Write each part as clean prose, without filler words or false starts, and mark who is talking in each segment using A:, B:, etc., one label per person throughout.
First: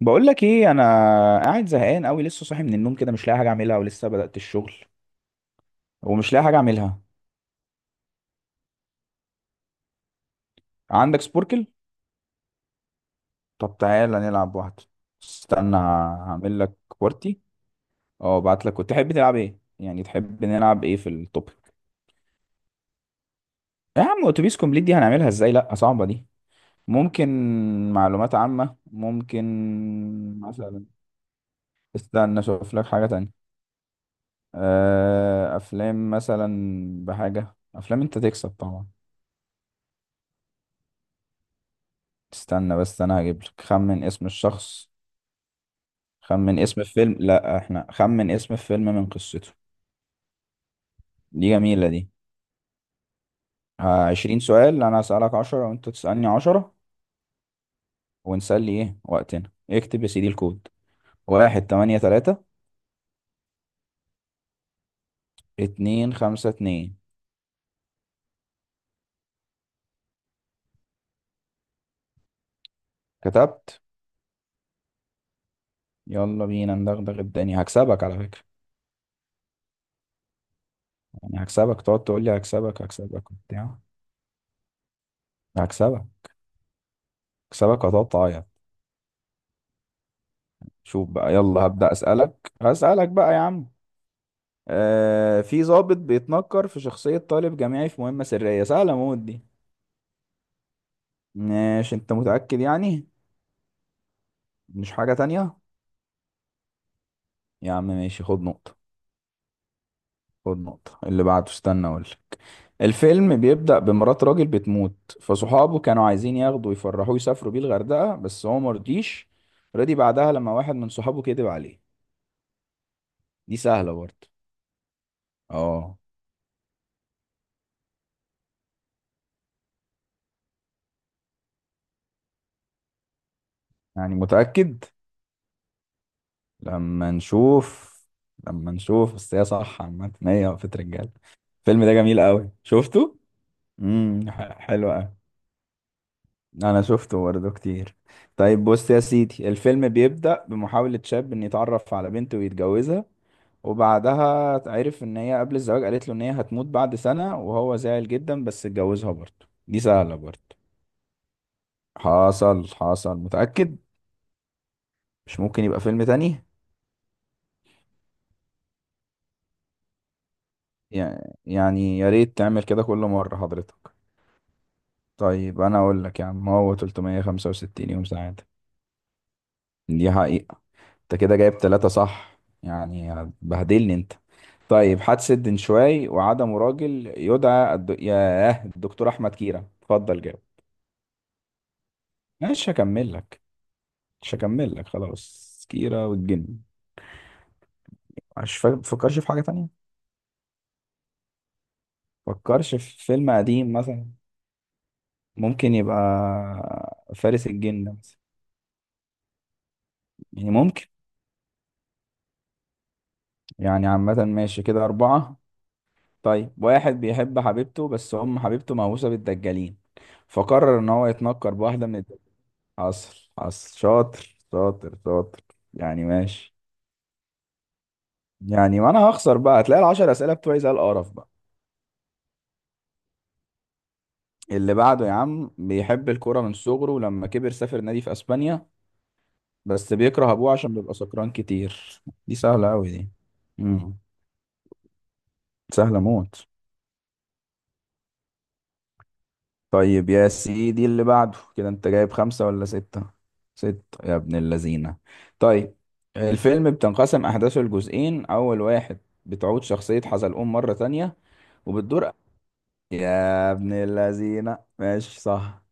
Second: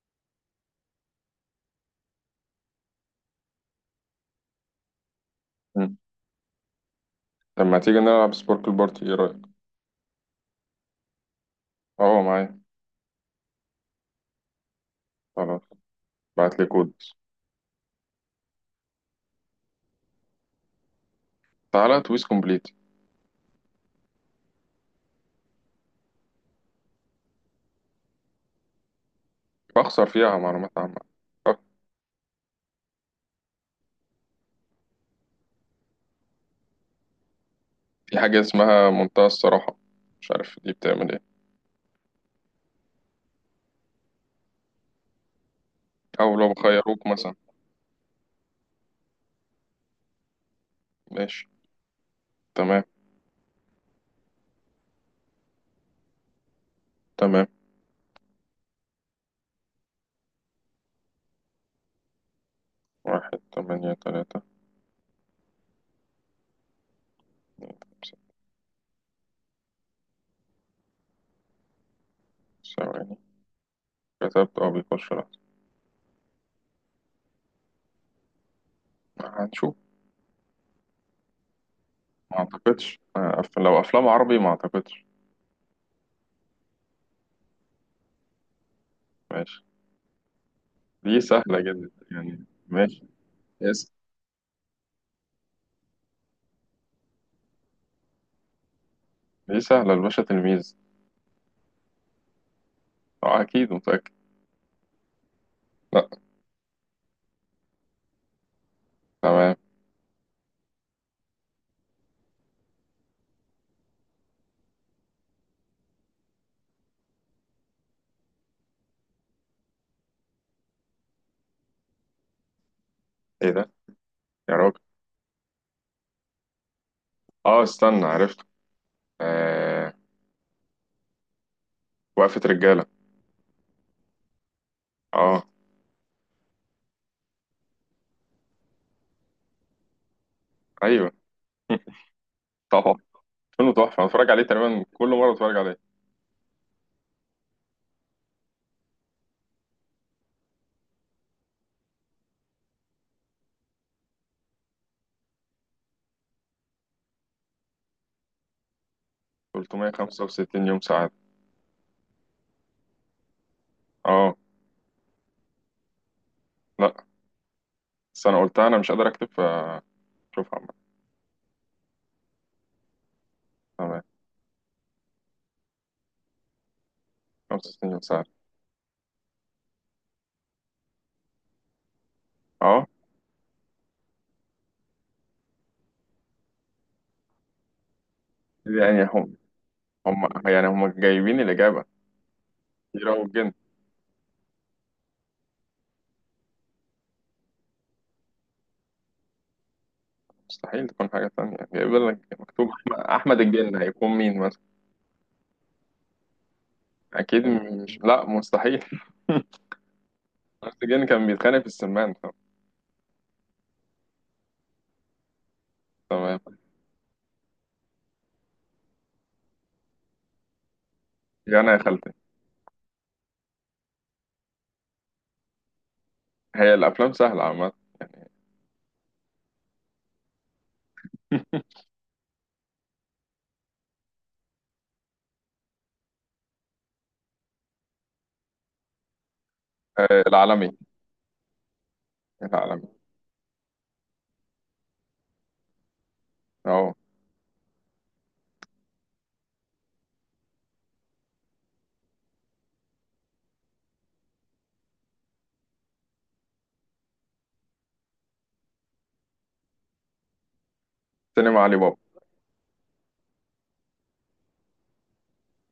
A: بقول لك ايه؟ انا قاعد زهقان قوي، لسه صاحي من النوم كده مش لاقي حاجه اعملها، ولسه بدأت الشغل.
B: مم.
A: ومش لاقي حاجه اعملها.
B: طب ما تيجي نلعب سبورك البارتي ايه رأيك؟
A: عندك سبوركل؟
B: اه معايا.
A: طب تعالى نلعب واحده.
B: خلاص.
A: استنى
B: بعت
A: هعمل
B: لي
A: لك
B: كود.
A: كوارتي. اه ابعت لك. وتحب تلعب ايه؟ يعني تحب نلعب ايه في التوبيك؟
B: تعالى تويس كومبليت.
A: يا عم اتوبيس كومبليت دي هنعملها ازاي؟ لا صعبه دي. ممكن معلومات عامه،
B: بخسر فيها
A: ممكن.
B: معلومات
A: مثلا
B: عامة. أه،
A: استنى اشوف لك حاجه تانية. افلام مثلا. بحاجه افلام
B: في
A: انت
B: حاجة
A: تكسب طبعا.
B: اسمها منتهى الصراحة، مش عارف دي بتعمل ايه.
A: استنى بس، انا هجيب لك خمن اسم الشخص،
B: أو لو
A: خمن اسم
B: خيروك
A: الفيلم.
B: مثلا.
A: لا احنا خمن اسم الفيلم من قصته. دي
B: ماشي.
A: جميلة دي.
B: تمام.
A: ها، 20 سؤال، انا هسألك 10 وانت تسألني 10،
B: تمام.
A: ونسلي ايه وقتنا. اكتب يا سيدي الكود. 1, 8, 3,
B: واحد تمانية تلاتة.
A: 2, 5, 2.
B: ثواني.
A: كتبت.
B: كتبت، اه بيخش. لا
A: يلا بينا ندغدغ الدنيا، هكسبك على فكرة.
B: هنشوف.
A: يعني هكسبك، تقعد تقول لي
B: ما
A: هكسبك
B: اعتقدش،
A: هكسبك وبتاع.
B: لو أفلام عربي ما اعتقدش.
A: هكسبك، هكسبك وهتقعد تعيط.
B: ماشي.
A: شوف
B: دي
A: بقى،
B: سهلة
A: يلا
B: جدا
A: هبدأ
B: يعني.
A: أسألك،
B: ماشي.
A: هسألك بقى يا عم.
B: يس.
A: آه، في ضابط بيتنكر في شخصية طالب جامعي في مهمة سرية، سهلة موت دي.
B: دي سهلة، الباشا تلميذ.
A: ماشي، انت متأكد يعني؟
B: أكيد متأكد.
A: مش حاجة تانية؟
B: لا.
A: يا عم ماشي، خد نقطة.
B: تمام.
A: خد نقطة. اللي بعده، استنى اقولك. الفيلم بيبدأ بمرات راجل بتموت، فصحابه كانوا عايزين ياخدوا يفرحوه، يسافروا بيه الغردقة بس هو مرضيش. رضي بعدها لما واحد من صحابه كذب عليه.
B: ايه
A: دي
B: ده؟
A: سهلة برضه.
B: يا راجل.
A: اه.
B: اه استنى عرفت. آه، وقفة رجالة.
A: يعني متأكد؟
B: اه.
A: لما نشوف لما نشوف بس هي صح. عامة هي وقفة
B: ايوه.
A: رجالة. الفيلم ده جميل قوي،
B: طبعا.
A: شفته.
B: فيلم تحفة، انا بتفرج
A: امم،
B: عليه تقريبا
A: حلو
B: كل
A: قوي.
B: مرة بتفرج عليه.
A: انا شفته برضه كتير. طيب بص يا سيدي، الفيلم بيبدأ بمحاولة شاب ان يتعرف على بنت ويتجوزها، وبعدها عرف ان هي قبل الزواج قالت له ان هي هتموت بعد سنة، وهو زعل جدا بس اتجوزها برضه. دي سهلة برضه.
B: 365 يوم سعادة.
A: حصل حصل، متأكد؟
B: اه.
A: مش ممكن يبقى فيلم تاني؟
B: لا بس انا قلتها، انا مش قادر اكتب فشوفها عامة.
A: يع- يعني يا ريت تعمل كده كل مرة حضرتك.
B: تمام.
A: طيب انا اقول لك يا عم، هو
B: 65
A: 365
B: يوم
A: يوم
B: سعادة.
A: سعادة. دي حقيقة. انت كده جايب 3 صح
B: اه.
A: يعني. بهدلني انت. طيب، حادثة دنشواي وعدم راجل يدعى ياه،
B: يعني
A: الدكتور
B: هم،
A: أحمد كيرة، اتفضل
B: هم
A: جاوب.
B: يعني هم جايبين الإجابة.
A: مش
B: كيرة
A: هكمل لك.
B: والجن.
A: مش هكمل لك خلاص، كيرة والجن. مش فاكر، تفكرش في حاجة تانية؟
B: مستحيل تكون حاجة تانية، جايب لك مكتوب
A: فكرش
B: أحمد،
A: في فيلم قديم
B: الجن
A: مثلا،
B: هيكون مين مثلا؟
A: ممكن يبقى
B: أكيد
A: فارس الجن مثلا،
B: مش، لا مستحيل.
A: يعني
B: أحمد
A: ممكن.
B: الجن كان بيتخانق في السمان.
A: يعني عامة ماشي، كده 4.
B: تمام.
A: طيب، واحد بيحب حبيبته بس أم حبيبته مهووسة بالدجالين، فقرر إن هو يتنكر
B: يعني يا
A: بواحدة من.
B: خالتي.
A: حصل حصل، شاطر شاطر شاطر. يعني ماشي.
B: هي الافلام سهله عامه.
A: يعني ما انا هخسر بقى، هتلاقي ال10 اسئله بتوعي زي القرف بقى. اللي بعده يا عم، بيحب الكوره من صغره ولما كبر سافر نادي في اسبانيا، بس
B: آه،
A: بيكره ابوه
B: العالمي.
A: عشان بيبقى سكران كتير. دي سهله
B: العالمي.
A: قوي دي. امم. سهله موت.
B: اهو.
A: طيب يا سيدي، اللي بعده. كده انت جايب 5 ولا 6؟ 6 يا ابن اللذينه. طيب، الفيلم بتنقسم احداثه لجزئين. اول واحد بتعود شخصيه حزلقوم مره تانية،
B: سينما علي بابا.
A: وبتدور. يا ابن اللذينة ماشي صح.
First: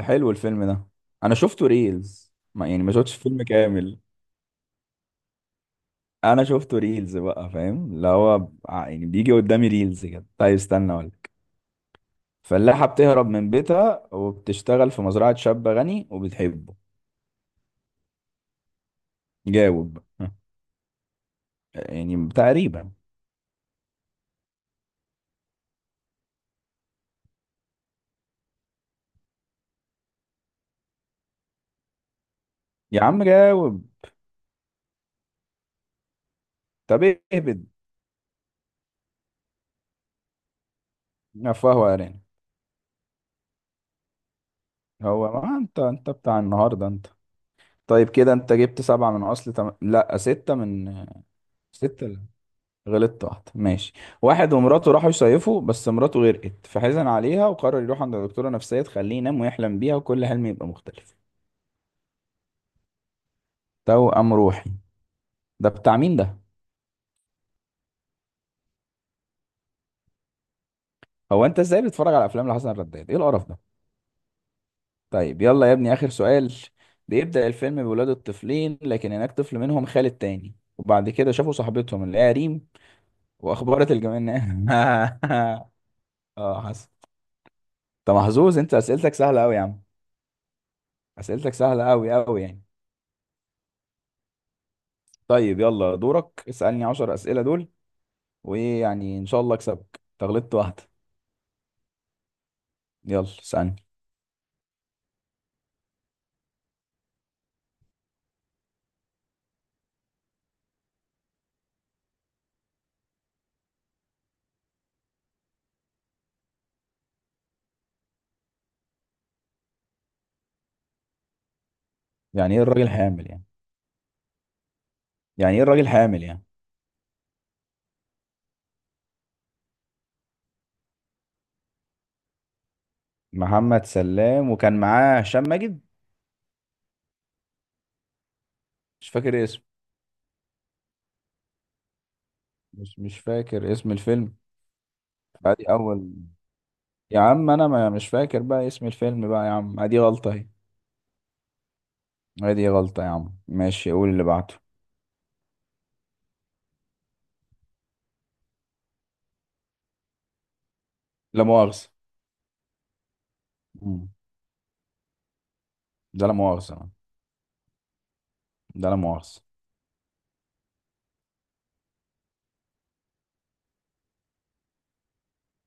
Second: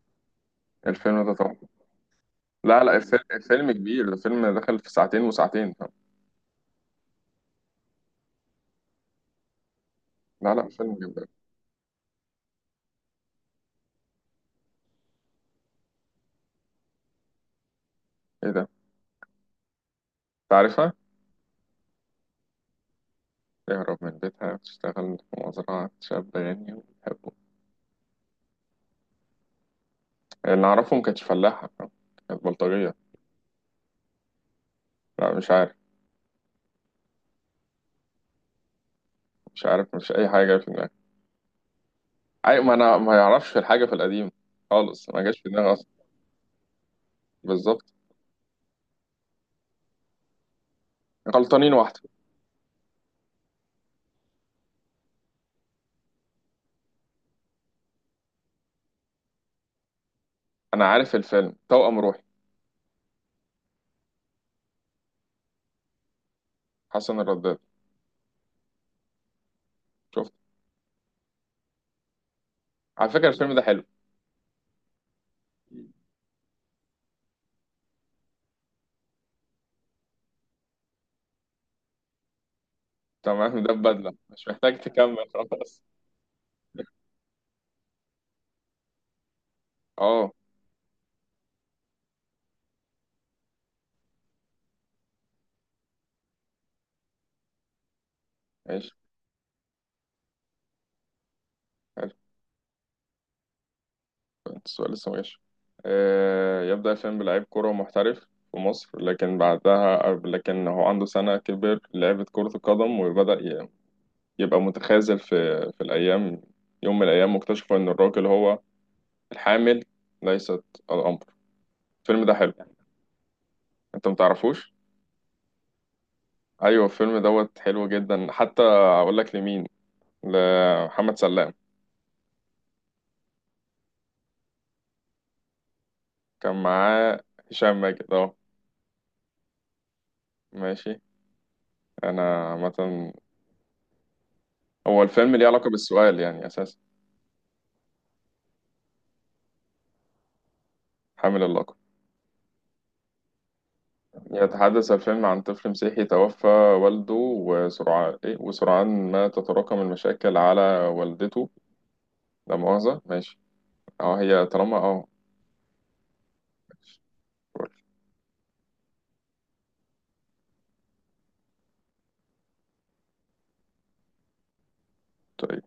A: حلو الفيلم ده.
B: الفيلم ده
A: انا
B: طبعا.
A: شفته ريلز، ما يعني
B: لا
A: ما
B: لا
A: شفتش
B: الفيلم,
A: فيلم
B: الفيلم
A: كامل.
B: كبير، الفيلم دخل في ساعتين وساعتين.
A: انا شفته ريلز بقى، فاهم اللي هو، يعني بيجي قدامي ريلز كده.
B: لا
A: طيب
B: لا
A: استنى
B: فيلم جدا.
A: اقولك. فلاحة بتهرب من بيتها وبتشتغل في مزرعة شاب غني وبتحبه.
B: ايه ده؟
A: جاوب ها.
B: تعرفها؟
A: يعني تقريبا.
B: تهرب من بيتها، تشتغل في مزرعة شاب غني وبيحبه. اللي أعرفه ما كانتش فلاحة، كانت بلطجية.
A: يا عم جاوب.
B: لا مش عارف.
A: طب اهبد.
B: مش عارف، مش أي حاجة في دماغي.
A: فهو ارانب.
B: أي، ما أنا ما يعرفش الحاجة في القديم خالص، ما
A: هو
B: جاش في
A: ما
B: دماغي
A: انت
B: أصلا.
A: انت بتاع النهارده انت.
B: بالظبط.
A: طيب كده انت جبت 7 من اصل لا، ستة من
B: غلطانين واحدة.
A: ستة غلطت واحدة ماشي. واحد ومراته راحوا يصيفوا بس مراته غرقت، فحزن عليها وقرر يروح عند دكتورة نفسية تخليه ينام ويحلم بيها، وكل حلم يبقى
B: أنا عارف
A: مختلف.
B: الفيلم، توأم روحي.
A: توأم روحي ده، بتاع مين ده؟
B: حسن الرداد. شفته.
A: هو انت ازاي بتتفرج على افلام لحسن
B: على
A: الرداد؟ ايه
B: فكرة
A: القرف
B: الفيلم
A: ده؟
B: ده حلو.
A: طيب يلا يا ابني، اخر سؤال. بيبدأ الفيلم بولاد الطفلين، لكن هناك طفل منهم خالد تاني، وبعد كده شافوا صاحبتهم اللي هي ريم،
B: تمام، ده
A: واخبرت
B: بدلة
A: الجميع
B: مش محتاج
A: انها
B: تكمل خلاص.
A: اه، حسن. انت محظوظ انت، اسئلتك سهلة قوي يا عم.
B: اه.
A: اسئلتك سهلة قوي قوي يعني. طيب يلا دورك، اسألني 10 أسئلة دول. وإيه
B: ماشي.
A: يعني، إن شاء الله أكسبك، تغلطت واحدة.
B: حلو.
A: يلا اسألني.
B: السؤال لسه ماشي. آه، يبدأ الفيلم بلعيب كرة محترف في مصر، لكن بعدها لكن هو عنده سنة كبر لعبة كرة القدم، يبقى متخاذل في في الأيام. يوم من الأيام واكتشفوا إن الراجل هو الحامل، ليست الأمر. الفيلم ده حلو.
A: يعني إيه الراجل حامل يعني؟
B: أنت متعرفوش؟
A: يعني إيه الراجل حامل يعني؟
B: أيوه الفيلم دوت حلو جدا، حتى أقول لك لمين. لمحمد سلام.
A: محمد سلام، وكان معاه هشام ماجد.
B: كان معاه هشام ماجد، اه.
A: مش فاكر اسمه.
B: ماشي. انا
A: مش
B: عامة.
A: مش فاكر اسم الفيلم.
B: هو الفيلم ليه
A: ادي
B: علاقة
A: اول.
B: بالسؤال يعني اساسا؟
A: يا عم انا ما مش فاكر بقى اسم الفيلم بقى يا عم، ادي غلطة اهي.
B: حامل اللقب.
A: ادي غلطة يا عم ماشي، قول اللي بعده.
B: يتحدث الفيلم عن طفل مسيحي توفى والده، وسرعان إيه؟ وسرعان ما تتراكم المشاكل على
A: لا
B: والدته.
A: مؤاخذة.
B: لا مؤاخذة. ماشي.
A: مم.
B: اه، هي طالما اه.
A: ده لا مؤاخذة. ده لا مؤاخذة.
B: قلت إيه؟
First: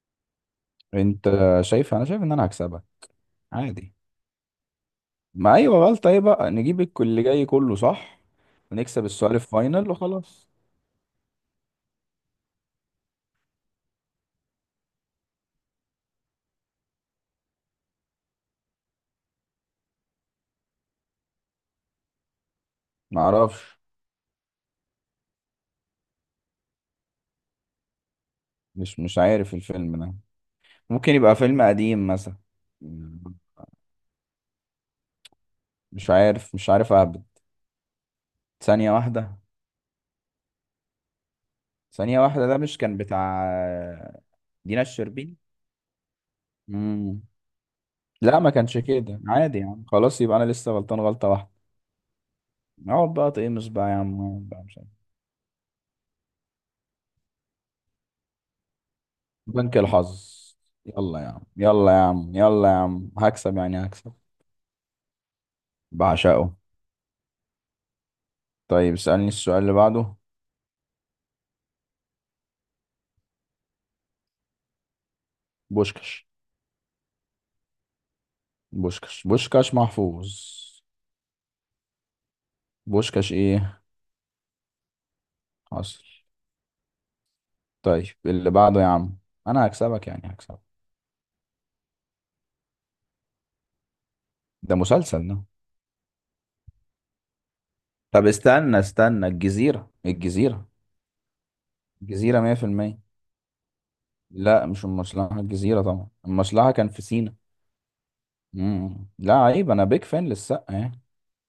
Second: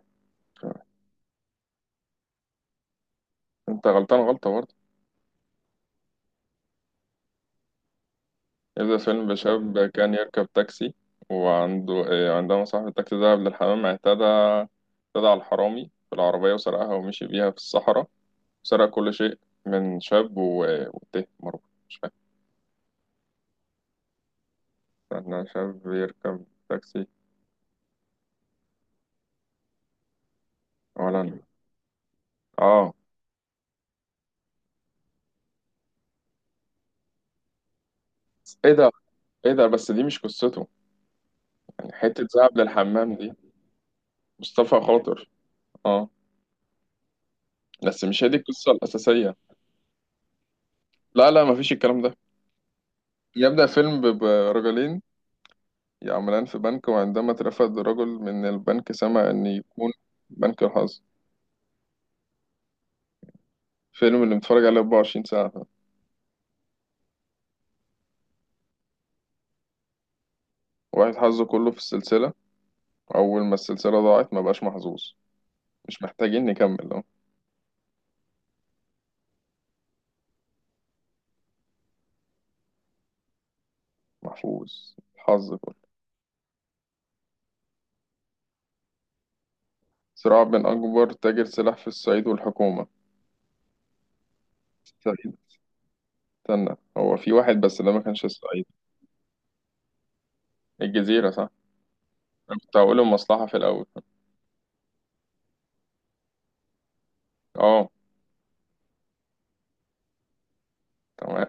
A: انت شايف، انا شايف ان انا هكسبك.
B: انت
A: عادي.
B: غلطان غلطة برضه.
A: ما ايوه غلطة، ايه بقى؟ نجيب الكل اللي جاي كله صح،
B: يبدأ
A: ونكسب
B: الفيلم
A: السؤال
B: بشاب
A: الفاينل
B: كان يركب
A: وخلاص.
B: تاكسي، وعنده إيه، عندما صاحب التاكسي ذهب للحمام، اعتدى على الحرامي في العربية وسرقها ومشي بيها في الصحراء. سرق كل شيء من شاب و... وتيه مروه. مش فاهم.
A: ما اعرفش.
B: انا شاب بيركب تاكسي.
A: مش عارف الفيلم ده. ممكن يبقى
B: ولا.
A: فيلم قديم مثلا.
B: اه.
A: مم. مش عارف، مش عارف، اهبط.
B: ايه ده؟
A: ثانية واحدة.
B: ايه ده؟ بس دي مش قصته، يعني
A: ثانية
B: حتة
A: واحدة،
B: ذهب
A: ده مش كان
B: للحمام دي.
A: بتاع
B: مصطفى
A: دينا
B: خاطر.
A: الشربيني؟
B: اه.
A: مم.
B: بس مش هي دي
A: لا ما
B: القصة
A: كانش كده،
B: الأساسية.
A: عادي يعني خلاص، يبقى انا لسه غلطان غلطة
B: لا لا
A: واحدة.
B: مفيش الكلام ده.
A: اقعد بقى تقمص بقى يا عم، اقعد بقى مش عارف.
B: برجلين يعملان في بنك، وعندما اترفد رجل من البنك سمع أن
A: بنك
B: يكون
A: الحظ.
B: بنك الحظ.
A: يلا يا عم، يلا يا عم، يلا يا عم، هكسب يعني هكسب.
B: فيلم اللي متفرج عليه 24 ساعة.
A: بعشقه. طيب اسألني السؤال اللي بعده.
B: واحد حظه كله في السلسلة، أول ما السلسلة ضاعت ما بقاش محظوظ. مش
A: بوشكش.
B: محتاجين نكمل، اه.
A: بوشكش محفوظ. بوشكش ايه؟
B: محفوظ الحظ كله.
A: حصل. طيب اللي بعده يا عم، انا هكسبك يعني
B: صراع
A: هكسبك.
B: بين أكبر تاجر سلاح في الصعيد والحكومة.
A: ده مسلسل ده.
B: الصعيد. استنى، هو في واحد بس ده ما كانش
A: طب
B: الصعيد.
A: استنى استنى، الجزيرة، الجزيرة.
B: الجزيرة صح؟
A: الجزيرة
B: أنا كنت هقول
A: 100%.
B: المصلحة في الأول.
A: لا مش المصلحة، الجزيرة طبعا. المصلحة كان في سينا.
B: اه.
A: مم. لا عيب، انا بيك فان للسقا يعني.
B: تمام.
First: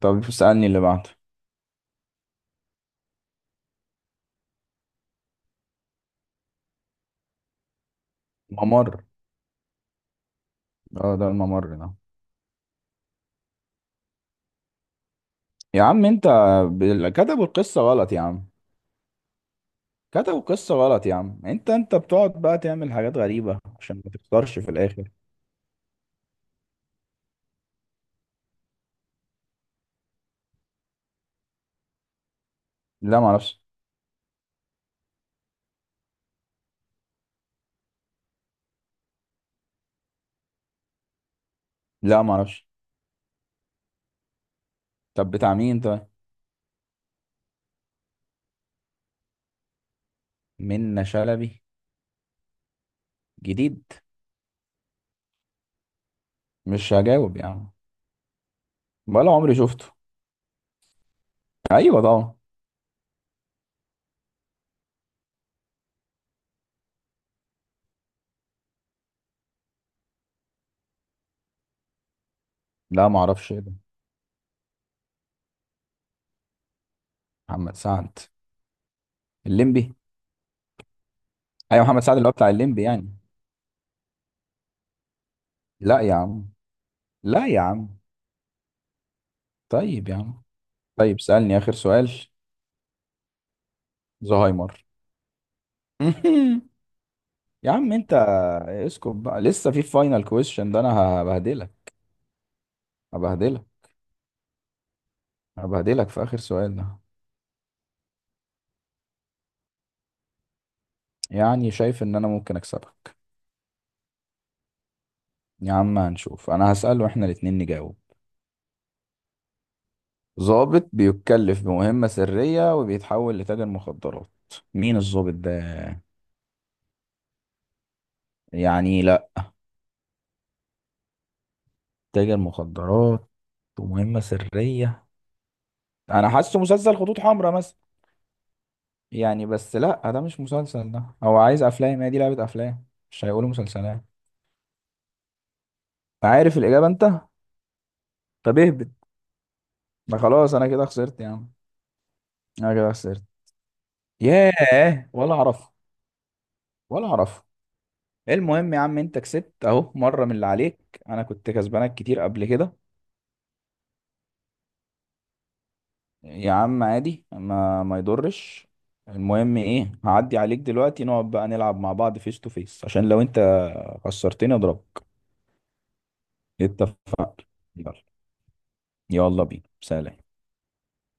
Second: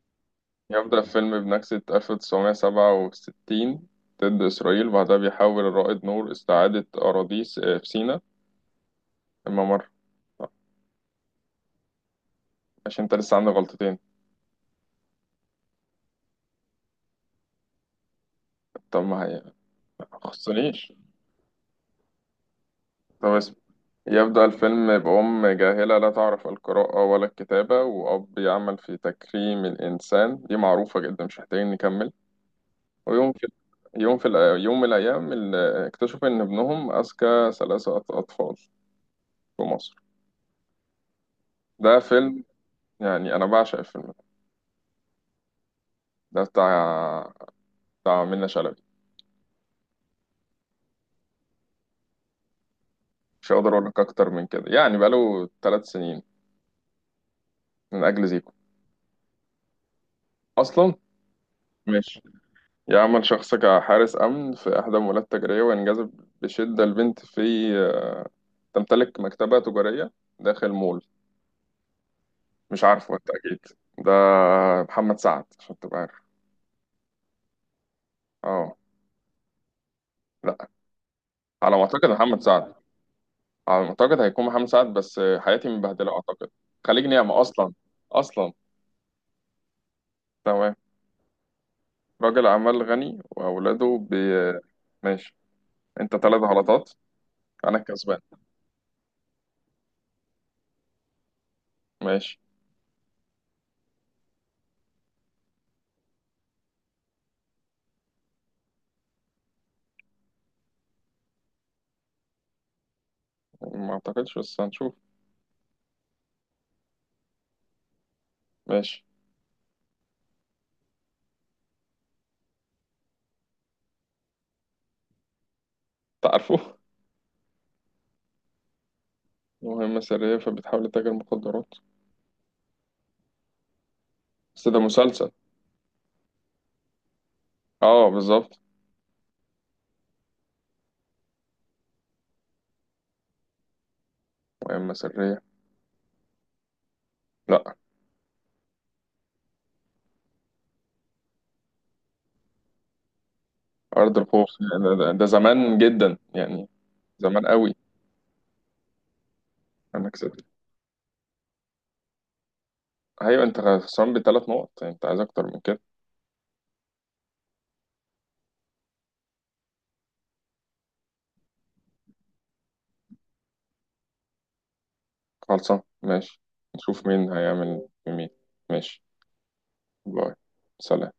A: طب اسألني اللي
B: يبدأ
A: بعده.
B: الفيلم بنكسة 1967 ضد إسرائيل، بعدها بيحاول الرائد نور استعادة في سيناء.
A: ممر.
B: الممر. طب،
A: اه ده الممر ده.
B: عشان أنت لسه عندك غلطتين.
A: يا عم انت، كتبوا القصة غلط يا عم.
B: طب ما هي. ما
A: كتبوا قصة
B: خصنيش.
A: غلط يا عم، انت بتقعد بقى تعمل حاجات
B: طب اسم.
A: غريبة عشان ما
B: يبدأ
A: تخسرش في
B: الفيلم
A: الاخر.
B: بأم جاهلة لا تعرف القراءة ولا الكتابة، وأب يعمل في تكريم الإنسان. دي معروفة جدا مش محتاجين نكمل.
A: لا
B: ويوم في،
A: معرفش.
B: يوم من الأيام اكتشفوا إن ابنهم أذكى أطفال في مصر. ده
A: لا
B: فيلم،
A: معرفش.
B: يعني أنا بعشق الفيلم ده.
A: طب بتاع مين طيب؟
B: ده بتاع، بتاع منة شلبي.
A: منة شلبي؟
B: مش هقدر
A: جديد.
B: أقول لك أكتر من كده، يعني بقاله ثلاث سنين.
A: مش هجاوب يا عم.
B: من أجل زيكو
A: ولا عمري شفته.
B: أصلا.
A: ايوه
B: ماشي.
A: طبعا.
B: يعمل شخص كحارس أمن في إحدى المولات التجارية، وينجذب بشدة لبنت في تمتلك مكتبة تجارية داخل مول. مش عارفه
A: لا معرفش ايه
B: بالتأكيد.
A: ده.
B: ده محمد سعد عشان تبقى عارف.
A: محمد سعد؟
B: اه.
A: الليمبي؟
B: لا، على ما
A: ايوه محمد
B: أعتقد
A: سعد اللي هو
B: محمد
A: بتاع
B: سعد.
A: الليمبي يعني.
B: على ما أعتقد هيكون محمد سعد، بس حياتي
A: لا
B: مبهدلة
A: يا عم.
B: أعتقد. خليج نعمة
A: لا يا
B: أصلا.
A: عم.
B: أصلا.
A: طيب يا عم.
B: تمام.
A: طيب سألني اخر سؤال.
B: راجل أعمال غني وأولاده بي...
A: زهايمر.
B: ماشي. أنت ثلاث غلطات.
A: يا
B: أنا
A: عم انت.
B: الكسبان.
A: اسكت بقى، لسه في فاينل كويشن ده انا. هبهدلك.
B: ماشي.
A: هبهدلك. هبهدلك في آخر سؤال ده. يعني شايف إن أنا ممكن أكسبك.
B: ما أعتقدش بس هنشوف.
A: يا عم هنشوف، أنا هسأله وإحنا ال2 نجاوب.
B: ماشي.
A: ضابط بيتكلف بمهمة سرية وبيتحول لتاجر مخدرات، مين الضابط ده؟
B: تعرفه.
A: يعني لأ.
B: مهمة سرية فبتحاول تتاجر مخدرات.
A: تاجر مخدرات، ومهمة
B: بس ده
A: سرية.
B: مسلسل.
A: أنا حاسه مسلسل خطوط حمراء مثلا.
B: اه بالظبط.
A: يعني بس لأ، ده مش مسلسل، ده هو عايز أفلام، هي دي لعبة أفلام، مش هيقولوا مسلسلات.
B: مهمة سرية.
A: عارف الإجابة أنت؟
B: لا.
A: طب اهبط. ما خلاص أنا كده خسرت يا عم. أنا كده خسرت.
B: أرض الخوف، ده,
A: ياه،
B: ده, ده
A: ولا أعرف،
B: زمان جدا يعني.
A: ولا أعرف.
B: زمان قوي.
A: المهم يا عم انت كسبت اهو،
B: أنا
A: مرة من
B: كسبت.
A: اللي عليك. انا كنت كسبانك كتير قبل كده.
B: أيوة أنت خسران بثلاث نقط، يعني أنت عايز أكتر من كده.
A: يا عم عادي، ما يضرش. المهم ايه، هعدي عليك دلوقتي نقعد بقى نلعب مع بعض فيس تو فيس، عشان لو انت خسرتني اضربك.
B: خلصان، ماشي. نشوف مين
A: اتفقنا.
B: هيعمل
A: يلا.
B: بمين. ماشي.
A: يلا بينا، سلام.
B: باي. سلام.